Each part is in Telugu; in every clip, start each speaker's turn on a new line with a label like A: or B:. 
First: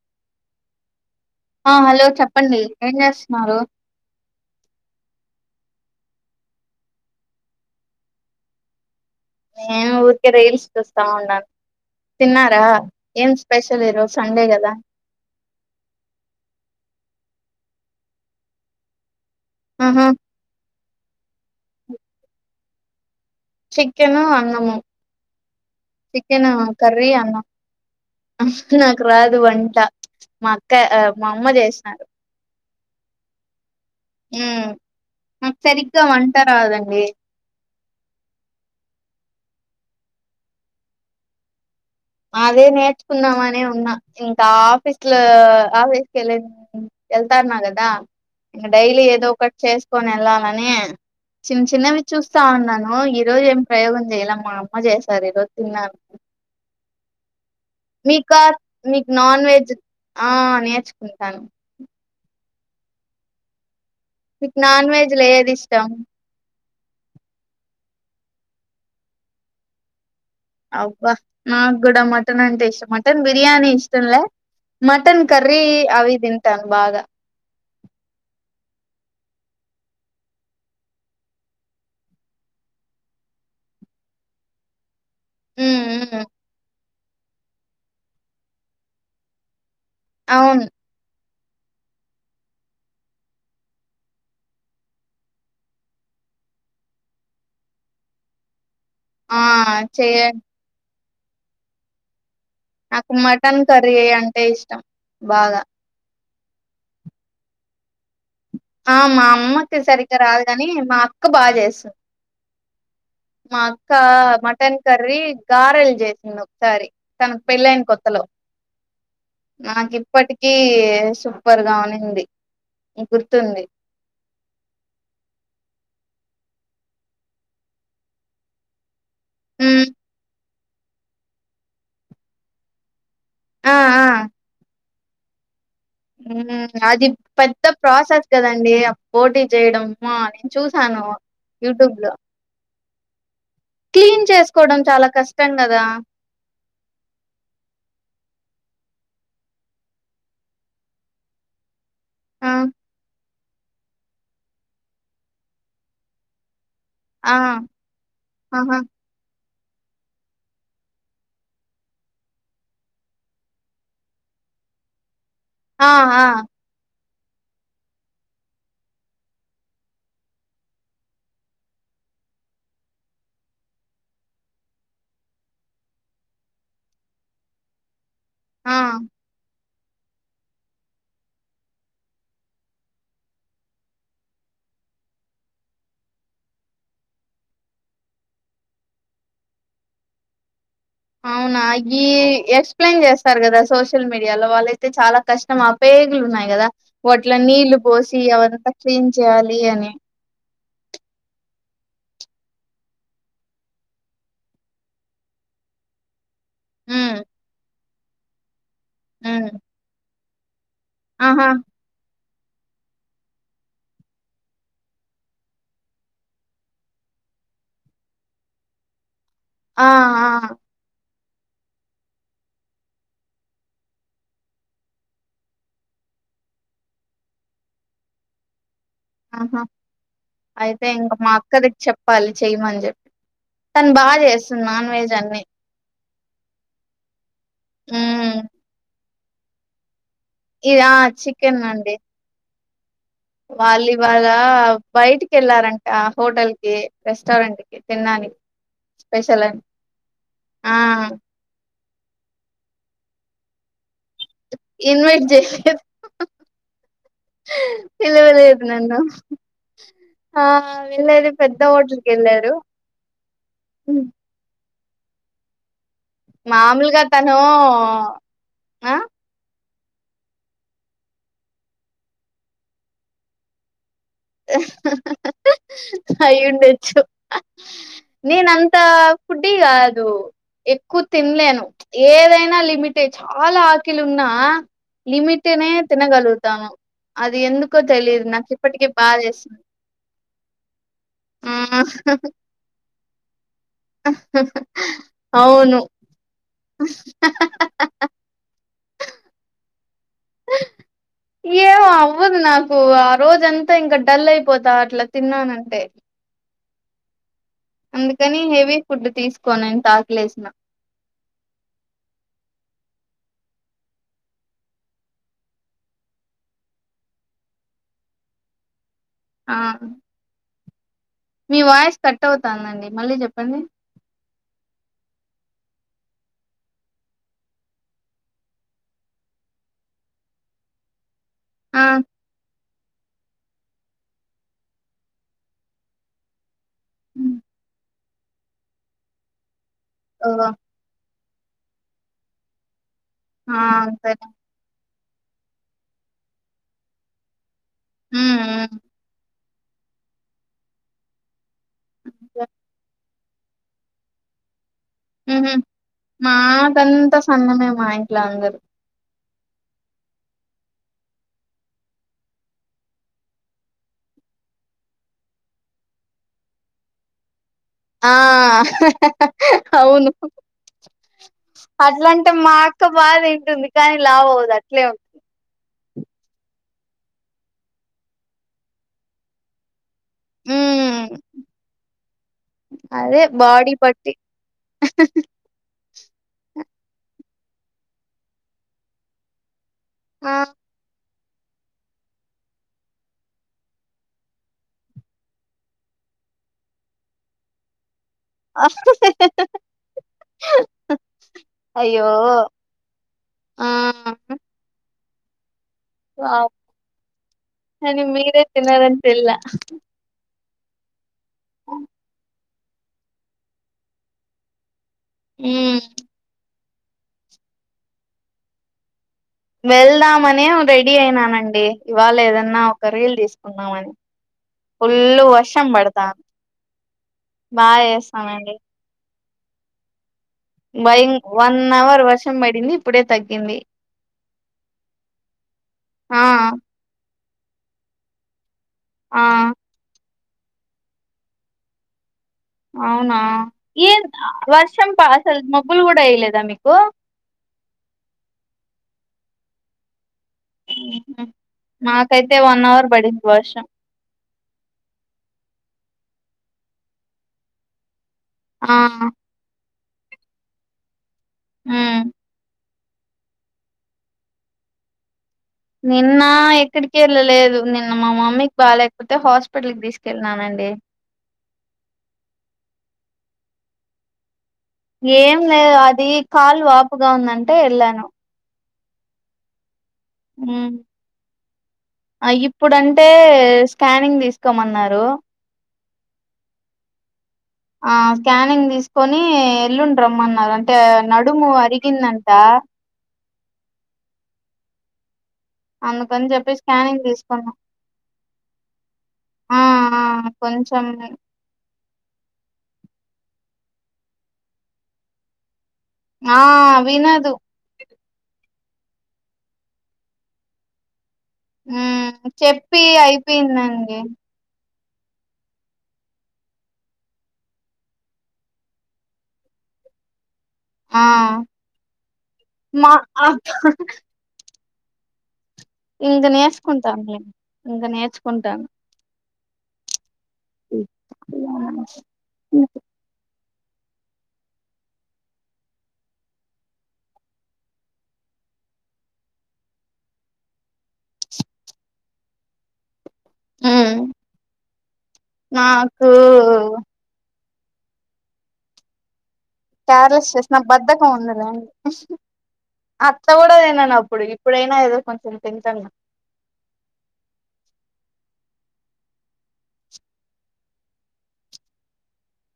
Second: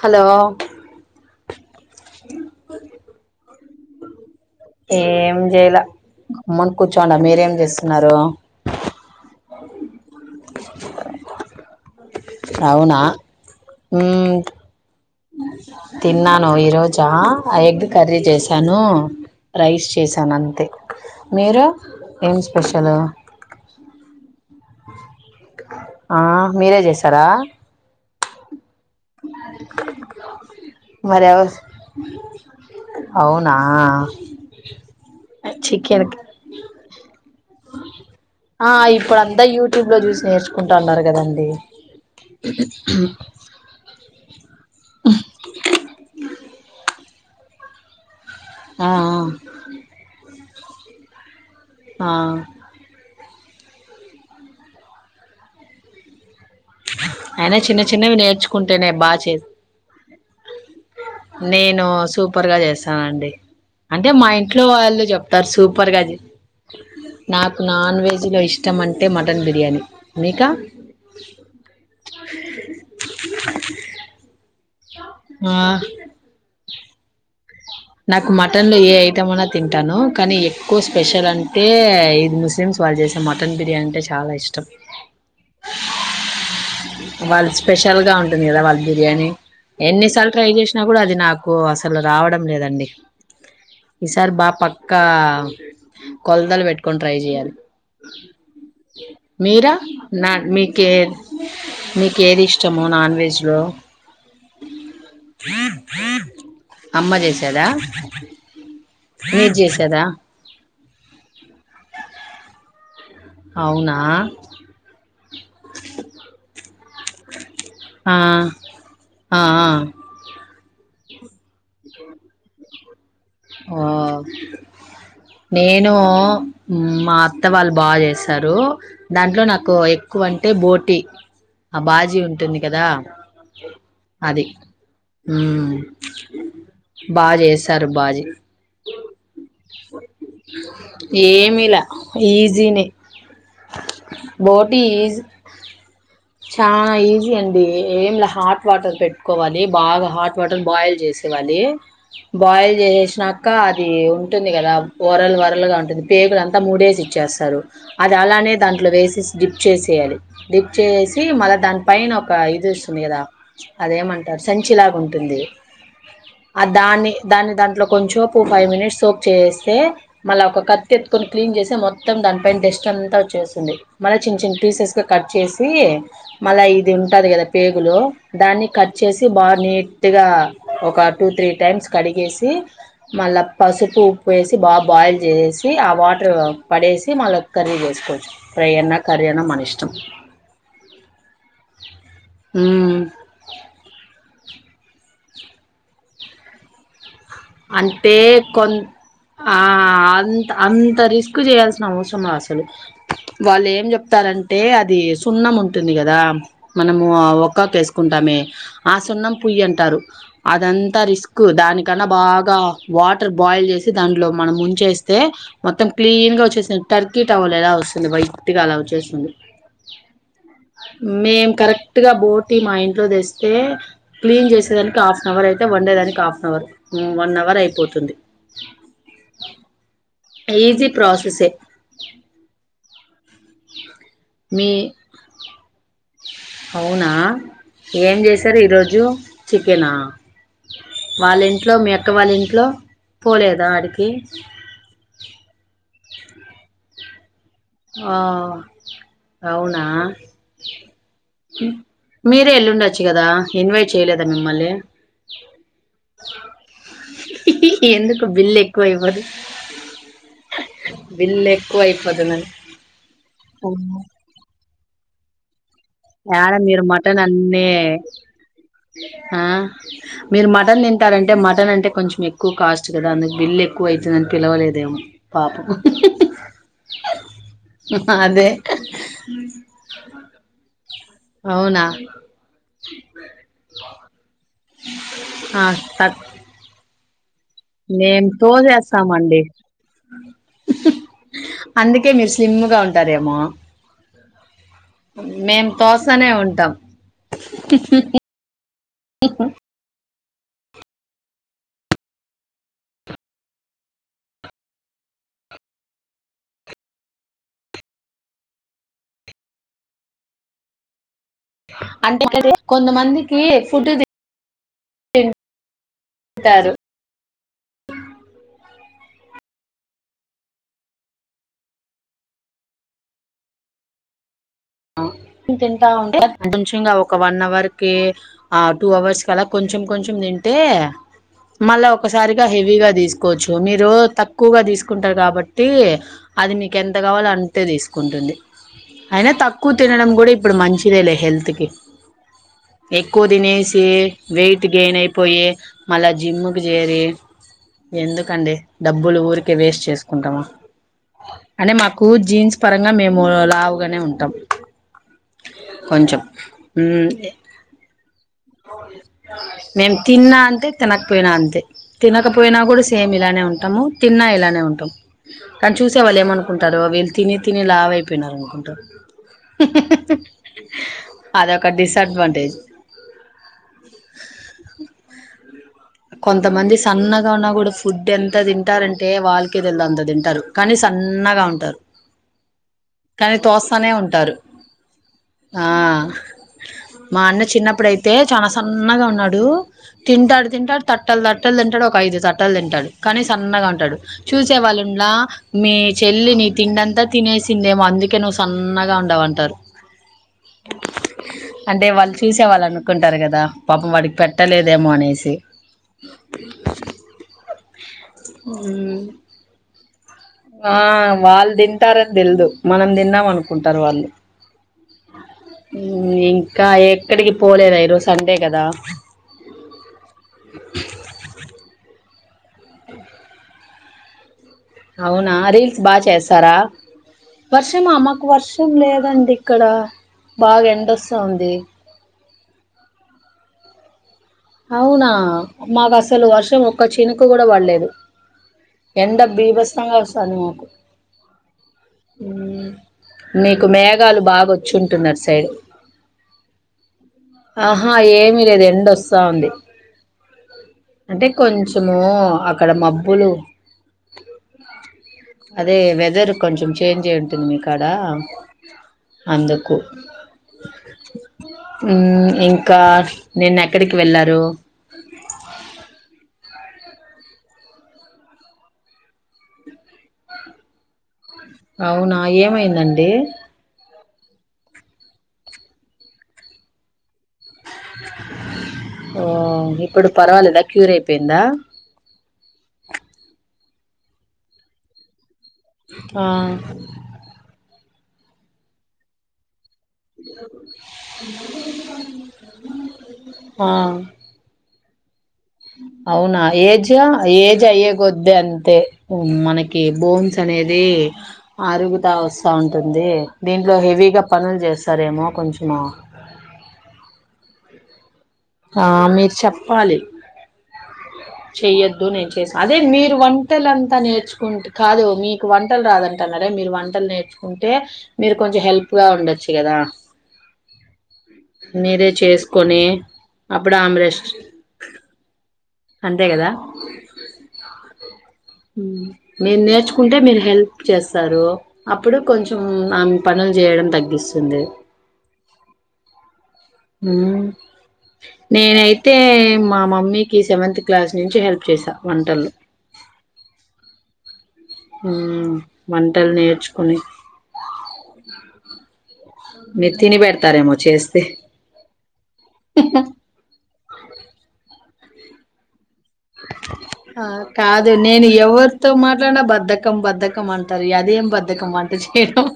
A: హలో
B: ఆ హలో చెప్పండి ఏం చేస్తున్నారు
A: ఏం చేయలా గమ్మున కూర్చోండా మీరేం చేస్తున్నారు
B: నేను ఊ రీల్స్ చూస్తా ఉండాను
A: అవునా
B: ఈరోజు
A: హ్మ్
B: సండే కదా
A: తిన్నాను ఈ రో చా ఆ ఎగ్ కర్రీ చేసాను రైస్
B: ఆహా
A: చేశాను అంతే మీరు ఏం స్పెషలు
B: చికెను అన్నము
A: ఆ
B: చికెన్
A: మీరే చేసారా
B: అ నాకు రాదు వంట మా అక్క మా
A: మరెవ
B: అమ్మ చేసినారు
A: అవునా
B: హ్మ్ నాకు సరిగ్గా
A: చికెన్
B: వంట రాదండి
A: ఆ ఇప్పుడు అంతా యూట్యూబ్ లో చూసి నేర్చుకుంటాండారు కదండి
B: అదే నేర్చుకుందామనే ఉన్నా ఇంకా ఆఫీస్ లో ఆఫీస్ [unintelligible] వెళ్తాన్నా కదా ఇంక
A: ఆ
B: డైలీ ఏదో ఒకటి చేసుకొని ఎల్లా అనె చిన్న చిన్నవి
A: ఆ
B: చూస్తా ఉన్నాను ఈ రోజు ఏం ప్రయోగం చేయ్యల మా అమ్మ చేశారు ఈ రోజు తిన్నా
A: అయినా చిన్న చిన్నవి నేర్చుకుంటేనే
B: మీకు
A: బా చే
B: నాన్ వెజ్ ఆ నేర్చుకుంటాను
A: నేను సూపర్గా చేస్తానండి అంటే మా
B: మీకు
A: ఇంట్లో
B: నాన్
A: వాళ్ళు
B: వెజ్ లో
A: చెప్తారు
B: ఏది ఇష్టం
A: సూపర్ గా నాకు నాన్ వెజ్ లో ఇష్టం అంటే మటన్ బిర్యానీ మీకా
B: అవ్వ నాకు కూడా మటన్ అంటే ఇష్టం. మటన్ బిర్యానీ ఇష్టంలే మటన్
A: ఆ
B: కర్రీ అవి తింటాను. బాగా
A: నాకు మటన్ లో ఏ ఐటమ్ ఉన్న తింటాను. కానీ ఎక్కువ స్పెషల్ అంటే ఇది ముస్లిమ్స్ వాళ్ళు చేసే మటన్ బిర్యానీ అంటే చాలా ఇష్టం.
B: [unintelligible]
A: వాళ్ళు స్పెషల్ గా ఉంటుంది. కదా వాళ్ళ బిర్యానీ ఎన్నిసార్లు ట్రై
B: అవును
A: చేసినా కూడా అది నాకు ఓ అసలు రావడం లేదండి. ఈసారి బాగా పక్కా కొలతలు పెట్టుకొని ట్రై చేయాలి.
B: ఆ
A: మీరా
B: చెయ
A: నాక్ మీకేర్ మీకు ఏది ఇష్
B: నాకు మటన్ కర్రీ ఏ అంటే ఇష్టం. బాగా
A: అమ్మ చేసిం కదా
B: ఆ మా అమ్మకి సరిగ్గా రాదు. కాని మా అ అక్క బాగా చేస్తది. మా అక్క
A: అవునా
B: మటన్ కర్రీ గారెలు చేసింది. ఒకసారి తనకు పెళ్ళయిన
A: ఆ,
B: కొత్తలో
A: ఆ, ఆ.
B: నాకు ఇప్పటికి కీ సూపర్ గా [inaudible]
A: ఓ నేన్ నో మా అత్త వాళ్ళు బాగా చేశారు. దాంట్లో నాకు
B: మ్
A: ఎక్కువ అంటే బోటి ఆ బాజీ ఉంటుంది కదా!
B: ఆ ఆ
A: అది హ్మ్
B: [unintelligible] అది పెద్ద
A: బాజీ
B: ప్రాసెస్ కదండీ. అండి పోటీ చేయడం ఉప్మా చూసాను. యూట్యూబ్ లో
A: ఇని
B: క్లీన్ చేసుకోవడం చాలా కష్టం. కదా
A: చాలా ఈజీ అండి. ఏం లే హాట్ వాటర్ పెట్టుకోవాలి. బాగా హాట్ వాటర్ బాయిల్ చేసి ఇవ్వాలి.
B: ఆ
A: బాయిల్ చేశేన్నాక అక్క అది ఉంటుంది. కదా కోరాలు వరల్ గా ఉంటుంది. పేగులు అంత మూడు డేసి
B: ఆ
A: ఇచ్చేస్తారు. అది అలానే
B: ఆహా
A: దాంట్లో వేసేసి డిప్ చేసేయాలి. డిప్ చేసి దాని పైన ఒక ఇది వస్తుంది. కదా అదేమంటారు సంచిలాగా ఉంటుంది.
B: ఆ హా
A: ఆ దాన్ని దాన్ని దాంట్లో కొంచెం పూ ఫైవ్ మినిట్స్ సోక్ చేసేస్తే మళ్ళీ ఒక కత్తి ఎత్తుకొని క్లీన్ చేసి మొత్తం దానిపైన డస్ట్ అంతా వచ్చేస్తుంది మళ్ళీ చిన్న చిన్న పీసెస్ గా కట్ చేసి మళ్ళ ఇది ఉంటాది కదా పేగులు దాన్ని
B: ఆ
A: కట్ చేసి బా నీట్ కొద్దిగా ఒక టూ త్రీ టైమ్స్ కడిగేసి మళ్ళా పసుపు ఉప్పు వేసి బా బాయిల్ చేసేసి ఆ వాటర్ పడేసి మళ్ళ కర్రీ చేసుకోచ్చు ఫ్రై అన్నా కర్రీ అన్నా మన ఇష్టం
B: అవునా ఈ
A: మ్మ్
B: ఎక్షప్లేయిన్ చేస్తారు కదా సోషల్ మీడియాలో వాళ్ళయితే చాలా కష్టం ఆ పేగులు ఉన్నాయి కదా వాట్ల నీళ్లు
A: అంటే
B: పోసి ఎవరైనా
A: కొన్
B: క్లీన్ చేయాలి
A: ఆ
B: అని
A: అంత అంత రిస్క్ చేయాల్సిన అవసరమా అసలు వాళ్ళు ఏం చెప్తారంటే అది సున్నం ఉంటుంది కదా మనము
B: హ్మ్
A: వాక్కాకు ఏస్ కుంటామే ఆ సన్నం
B: హ్మ్
A: పుయ్యి అంటారు అంతా రిస్క్
B: ఆహా
A: దానికన్నా బాగా వాటర్ బాయిల్ చేసి దాంట్లో మనం ముంచేస్తే మొత్తం క్లీన్ గా వచ్చేస్తుంది టర్కీ టవల్ ఎలా వస్తుంది వైట్ గా అలా వచ్చేస్తుంది
B: ఆ ఆ
A: మేము కరెక్ట్ గా బోటి మా ఇంట్లో తెస్తే క్లీన్ చేసేదానికి హాఫ్ అన్ అవర్ వండేదానికి half an hour one hour అయిపోతుంది
B: ఆహా అయితే
A: ఈజీ
B: ఇంకా మా
A: ప్రాసెసే
B: అక్కది చెప్పాలి చెయ్యమని చెప్పి తను బాచేస్తుంది
A: మీ
B: నాన్ వెజ్ అన్ని
A: అవునా ఏం
B: హ్మ్
A: చేసారు ఈ రోజు చికెనా
B: ఇది ఆ
A: వాళ్ళ ఇంట్లో మీ అక్క వాళ్ళింట్లో
B: వాళ్ళీ ఇవాళ బయటికి వెళ్ళారం ఆ హోటల్ కి రెస్
A: ఆ
B: అని
A: అవునా
B: ఆ
A: మీరే ఎల్లుండొచ్చు కదా ఇన్వైట్ చే
B: ఇన్వైట్ చేయలేదు
A: ఎందుకు బిల్
B: పిలవలేదు
A: ఎక్కువ
B: నన్ను
A: అయిపోదు
B: ఆ వెళ్ళెది పెద్ద హోటల్కి యెళ్ళారు
A: అవునా యాడ మీరు
B: మామూలుగా
A: మటన్
B: తను
A: అన్నీ ఆ మీరు మటన్ తింటారంటే మటన్ అంటే కొంచెం ఎక్కువ కాస్ట్ కదా అందుకు బిల్
B: అయి ఉండొచ్చు నేను
A: అదే
B: అంతా ఫుడ్డీ కాదు. ఎక్కువ తినలేను
A: అవునా
B: ఏదైనా లిమిటే చాలా ఆకిలున్నా
A: ఆ
B: లిమిట్నే
A: తక్
B: తినగలుగుతాను అది ఎందుకో తెలిదు నాకు ఇప్పటికీ
A: అవునండి
B: బాధేస్తుంది ఆ
A: అందుకే మీరు స్లిమ్గా ఉంటారేమో మేము
B: అవును
A: తోస్తానే ఉంటాం
B: ఏమో అవ్వదు నాకు ఆ రోజంతా ఇంకా డల్ అయిపోతా అట్లా తిన్నానంటే అందుకని హెవీ ఫుడ్ తీసుకోను ఎంత ఆకలేసిన
A: అంటే కొంతమందికి ఫుడ్ తీ తింటారు.
B: ఆ మీ వాయిస్ కట్ అవుతుందండి మళ్ళీ చెప్పండి.
A: కొంచంగా ఒక వన్ అవర్ కి ఆ టూ అవర్స్ కలా కొంచెం కొంచెం తింటే.
B: ఆ
A: మళ్ళా ఒకసారిగా హెవీగా తీసుకోవచ్చు మీరు తక్కువ తీసుకుంటారు కాబట్టి అది నీక్ ఎంత కావాలో అంతే తీస్ కుంటుంది అయినా తక్ తినడం
B: ఓ
A: కూడా ఇప్పుడు మంచిదే లే హెల్త్ తికే ఎక్కువ
B: ఆ
A: తినేసి
B: సరే
A: వెయిట్ గెయిన్ యి పోయెస్ మళ్ళా జిమ్ కు చేరి
B: హ్మ్
A: ఎందుకండి
B: హ్మ్
A: డబ్బులు ఊరిక్ ఉరికే వేస్ట్ చేసుకుంటామా అనే మాకు జీన్స్ పరంగా మేమ్ మేం లావుగానే ఉంటాం
B: ఎంజేన్
A: కొంచెం మ్మ్
B: మాదంతా సన్నమే మా ఇంట్లో అందరు
A: మేం తిన్నా అంతే తినకపోయినా అంతే తినకపోయినా కూడా సేమ్ ఇలానే ఉంటాము. తిన్నా ఇలానే ఉంటాము. కానీ చూసే వాళ్ళు ఏమనుకుంటారు వీళ్ళు తిని తిని లావ్
B: ఆ
A: అయిపోయిన్నారనుకుంటారు
B: అవును
A: అదొక
B: అట్లాంటే మా
A: డిసడ్వాంటేజ్
B: అక్క బా తింటుంది. కానీ లావ్ అవదు అట్లే ఉంటుంది
A: కొంతమంది సన్నగా ఉన్నా కూడా ఫుడ్ ఎంత తింటారంటే వాళ్ళకే తెల్ద అంత తింటారు కానీ
B: హ్మ్
A: సన్నగా ఉంటారు
B: అదే
A: కానీ
B: బాడీ
A: తోస్తానే ఉంన్
B: బట్టి
A: ఆ మా అన్న చిన్నప్పుడైతే చానా సన్నగా ఉన్నాడు
B: ఆ
A: తింటాడు తింటాడు తట్ ట్టల్ తట్టలు తింటాడు ఒక ఐదు సట్టలు తింటాడు కానీ సన్నగా ఉంటాడు. చూసే వాళ్ళున్నా మీ చెల్లిని తిండంతా తినేసిందేమో అందు కే నువ్ సన్నగా ఉన్ లావ్ అంటారు. అంటే
B: అయ్యో
A: వాళ్ళు చూసే వాళ్ళు అనుకుంటారు. కదా
B: ఆ
A: పాపం వాడికి పెట్టలేదేమో అనేసి ఇ
B: వావ్ మీ తినరని తెల్లా
A: ఆ వాళ్ళు తింటారని తెల్దు మనం తిన్నాం అనుకుంటారు వాళ్ళు
B: మ్మ్
A: హ్మ్ ఇంకా ఎక్కడికి పోలేరా ఈ రోజు సండే కదా
B: వెళ్దామనే రెడీ అయినానండి ఇవాళ ఏదన్నా ఒక రీల్ తీసుకుందామని ఫుల్
A: అవునా
B: వర్షం
A: రీల్స్ బా
B: పడతాంది
A: చేస్తారా వర్షం
B: బాగా
A: మా మాకు
B: చేస్తానండి
A: వర్షం లేదండి ఇక్కడ బాగా
B: భయం
A: ఎండొస్తుంది
B: వన్ అవర్ వర్షం పడింది ఇప్పుడే తగ్గింది
A: అవునా మాకు
B: ఆ
A: అసలు వర్షం ఒక్క చిన్ కు కూడా పడలేదు ఎండ
B: ఆ
A: బీభస్తంగా స్తంది మాకు
B: అవునా
A: మీకు
B: ఏం
A: మేఘాలు బాగా
B: వర్షం ప
A: వచ్చుంటుంది అటు
B: అసలు
A: సైడు
B: మబ్బులు కూడా వేయలేదా మీకు
A: ఆహా ఏమి లేదు ఎండో స్తాంది
B: మాకైతే వన్
A: అక్కడ
B: అవర్ పడింది
A: మబ్బులు
B: వర్షం
A: అదే వెదర్ కొంచెం చేంజ్ అయి ఉంటుంది మి కాడ
B: ఆ
A: అందుకు [inaudible]
B: మ్మ్
A: హ్మ్ ఇ కార్ నేనె క్కడికి వెళ్ళారు
B: నిన్నా ఎక్కడికి ఎళ్ళలేదు నిన్న మా మమ్మీకి బాలేేకపోతే హాస్పిటల్కి తీసుకెళ్ళినానండి
A: అవునా ఏమైందండి
B: ఏం లేదు అది కాలు వాపుగా ఉందం టే ఎల్లాను
A: ఓ ఇప్
B: హ్మ్ ఇప్పుడంటే కానింగ్ తీసుకోమన్నారు
A: ఆ
B: ఆ స్కానింగ్ తిసుకొని ఎల్లుండ్ రమ్మన్నారు అంటే నడుము అరిగిందంట
A: ఆ
B: అందుకని
A: అవునా
B: చెప్పి
A: ఏజ్
B: స్కానింగ్ తీసుకున్నాం
A: ఏజ్ అయ్యే కొద్ది అంతే
B: ఆ
A: మనకి
B: ఆ
A: బోన్స్ అనేది
B: కొంచెం
A: అరుగుతా వస్తా ది దీంట్లో హెవీగా పనులు చేస్తారేమో కొంచము
B: ఆ వినదు
A: ఆ మీరు చెప్పాలి చెయ్యొద్దు
B: హ్మ్
A: నేను చేసా అదే
B: చెప్పి
A: మీరు వంటలంతా
B: అయిపోయిందండి
A: నేర్చుకుంటు కాదు మీకు వంటలు రాదంటన్నారే మీరు వంటలు నేర్చుకుంటే మీరు కొంచెం హెల్ప్ గా ఉండొచ్చు కదా
B: ఆ
A: మీరే చేసుకొని
B: మా అ
A: అప్పుడు ఆం రెస్ట్ గారిదా
B: ఇంగా నేర్చుకుంటాన్లే ఇంగా నేర్చుకుంటాను.
A: నేను నేర్చుకుంటే మీరు హెల్ప్ చేస్తారు అప్పుడు కొంచెం ఆమె పనులు జేయడం తగ్గిస్తుంది హ్మ్ నేనైతే మా మమ్మీకి సెవెంత్ క్లాస్ నుంచి హెల్ప్ చేసా వంటల్లో
B: హ్మ్
A: హ్మ్
B: నాకు
A: వంటలు నేర్చుకుని హో
B: కార్లెస్ చేసిన బద్దకం ఉందిలేండి అత్త కూడా అ తినను అప్పుడు ఇప్పుడైనా ఏదో కొంచం తింటన్న
A: ఆ కాదు నేను ఎవరితో మాట్లాడినా బద్దకం బద్దకం అంటారు అదేం బద్దకం వంట చేయడం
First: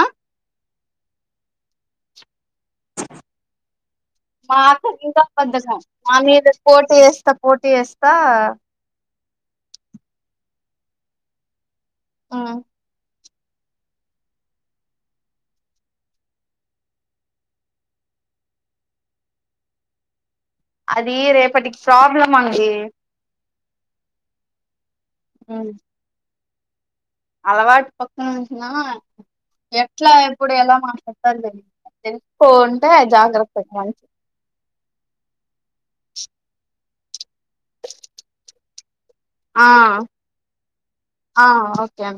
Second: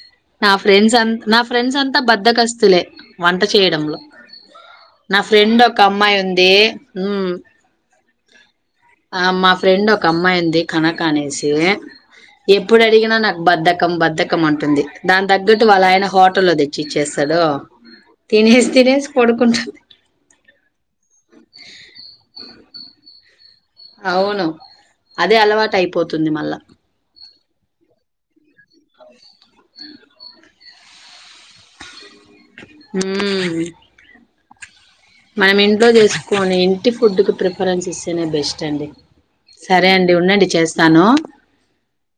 B: ఆ
A: నా ఫ్రెండ్స్ అ నా ఫ్రెండ్స్ అంత బద్దకస్ స్తులే వంట చేయడంలో
B: మా అక్క
A: నా
B: ఇంకా
A: ఫ్రెండ్
B: బద్దకం
A: ఒక
B: మా
A: అమ్మాయి
B: మీద
A: ఉంది
B: పోటీ
A: హ్మ్
B: చేస్తా పోటీ చేస్తా
A: ఆ మా ఫ్రెండ్ ఒక అమ్మాయి ఉంది కనక అనేసి
B: ఉమ్
A: ఎప్పుడు అడిగిన నాక్ బద్దకం బద్దకం అంటుంది దాని తగ్గట్టు వాళ్ళ ఆయన హోటల్లో తెచ్చిచ్చేస్తడు తినేసి తినేసి పడుకుంటు
B: అది రేప్ ఇప్పటికి ప్రాబ్లం అండి
A: అవును అదే అలవాట
B: ఉమ్
A: అయిపోతుంది మళ్ళా
B: అలవాటు పక్కనుంచిన ఎట్లా ఎప్పుడు ఎలా మాట్లాడతాదో తెలియదు పోంటే జాగ్రత్త
A: ఉమ్
B: మం
A: మనం ఇంట్లో చేసుకోని ఇంటి ఫుడ్ కి ప్రిఫరెన్స్ ఇస్తేనే బెస్ట్ అండి
B: ఆ
A: సరే అండి వున్నండి చేస్తాను
B: ఆ ఓకే అండి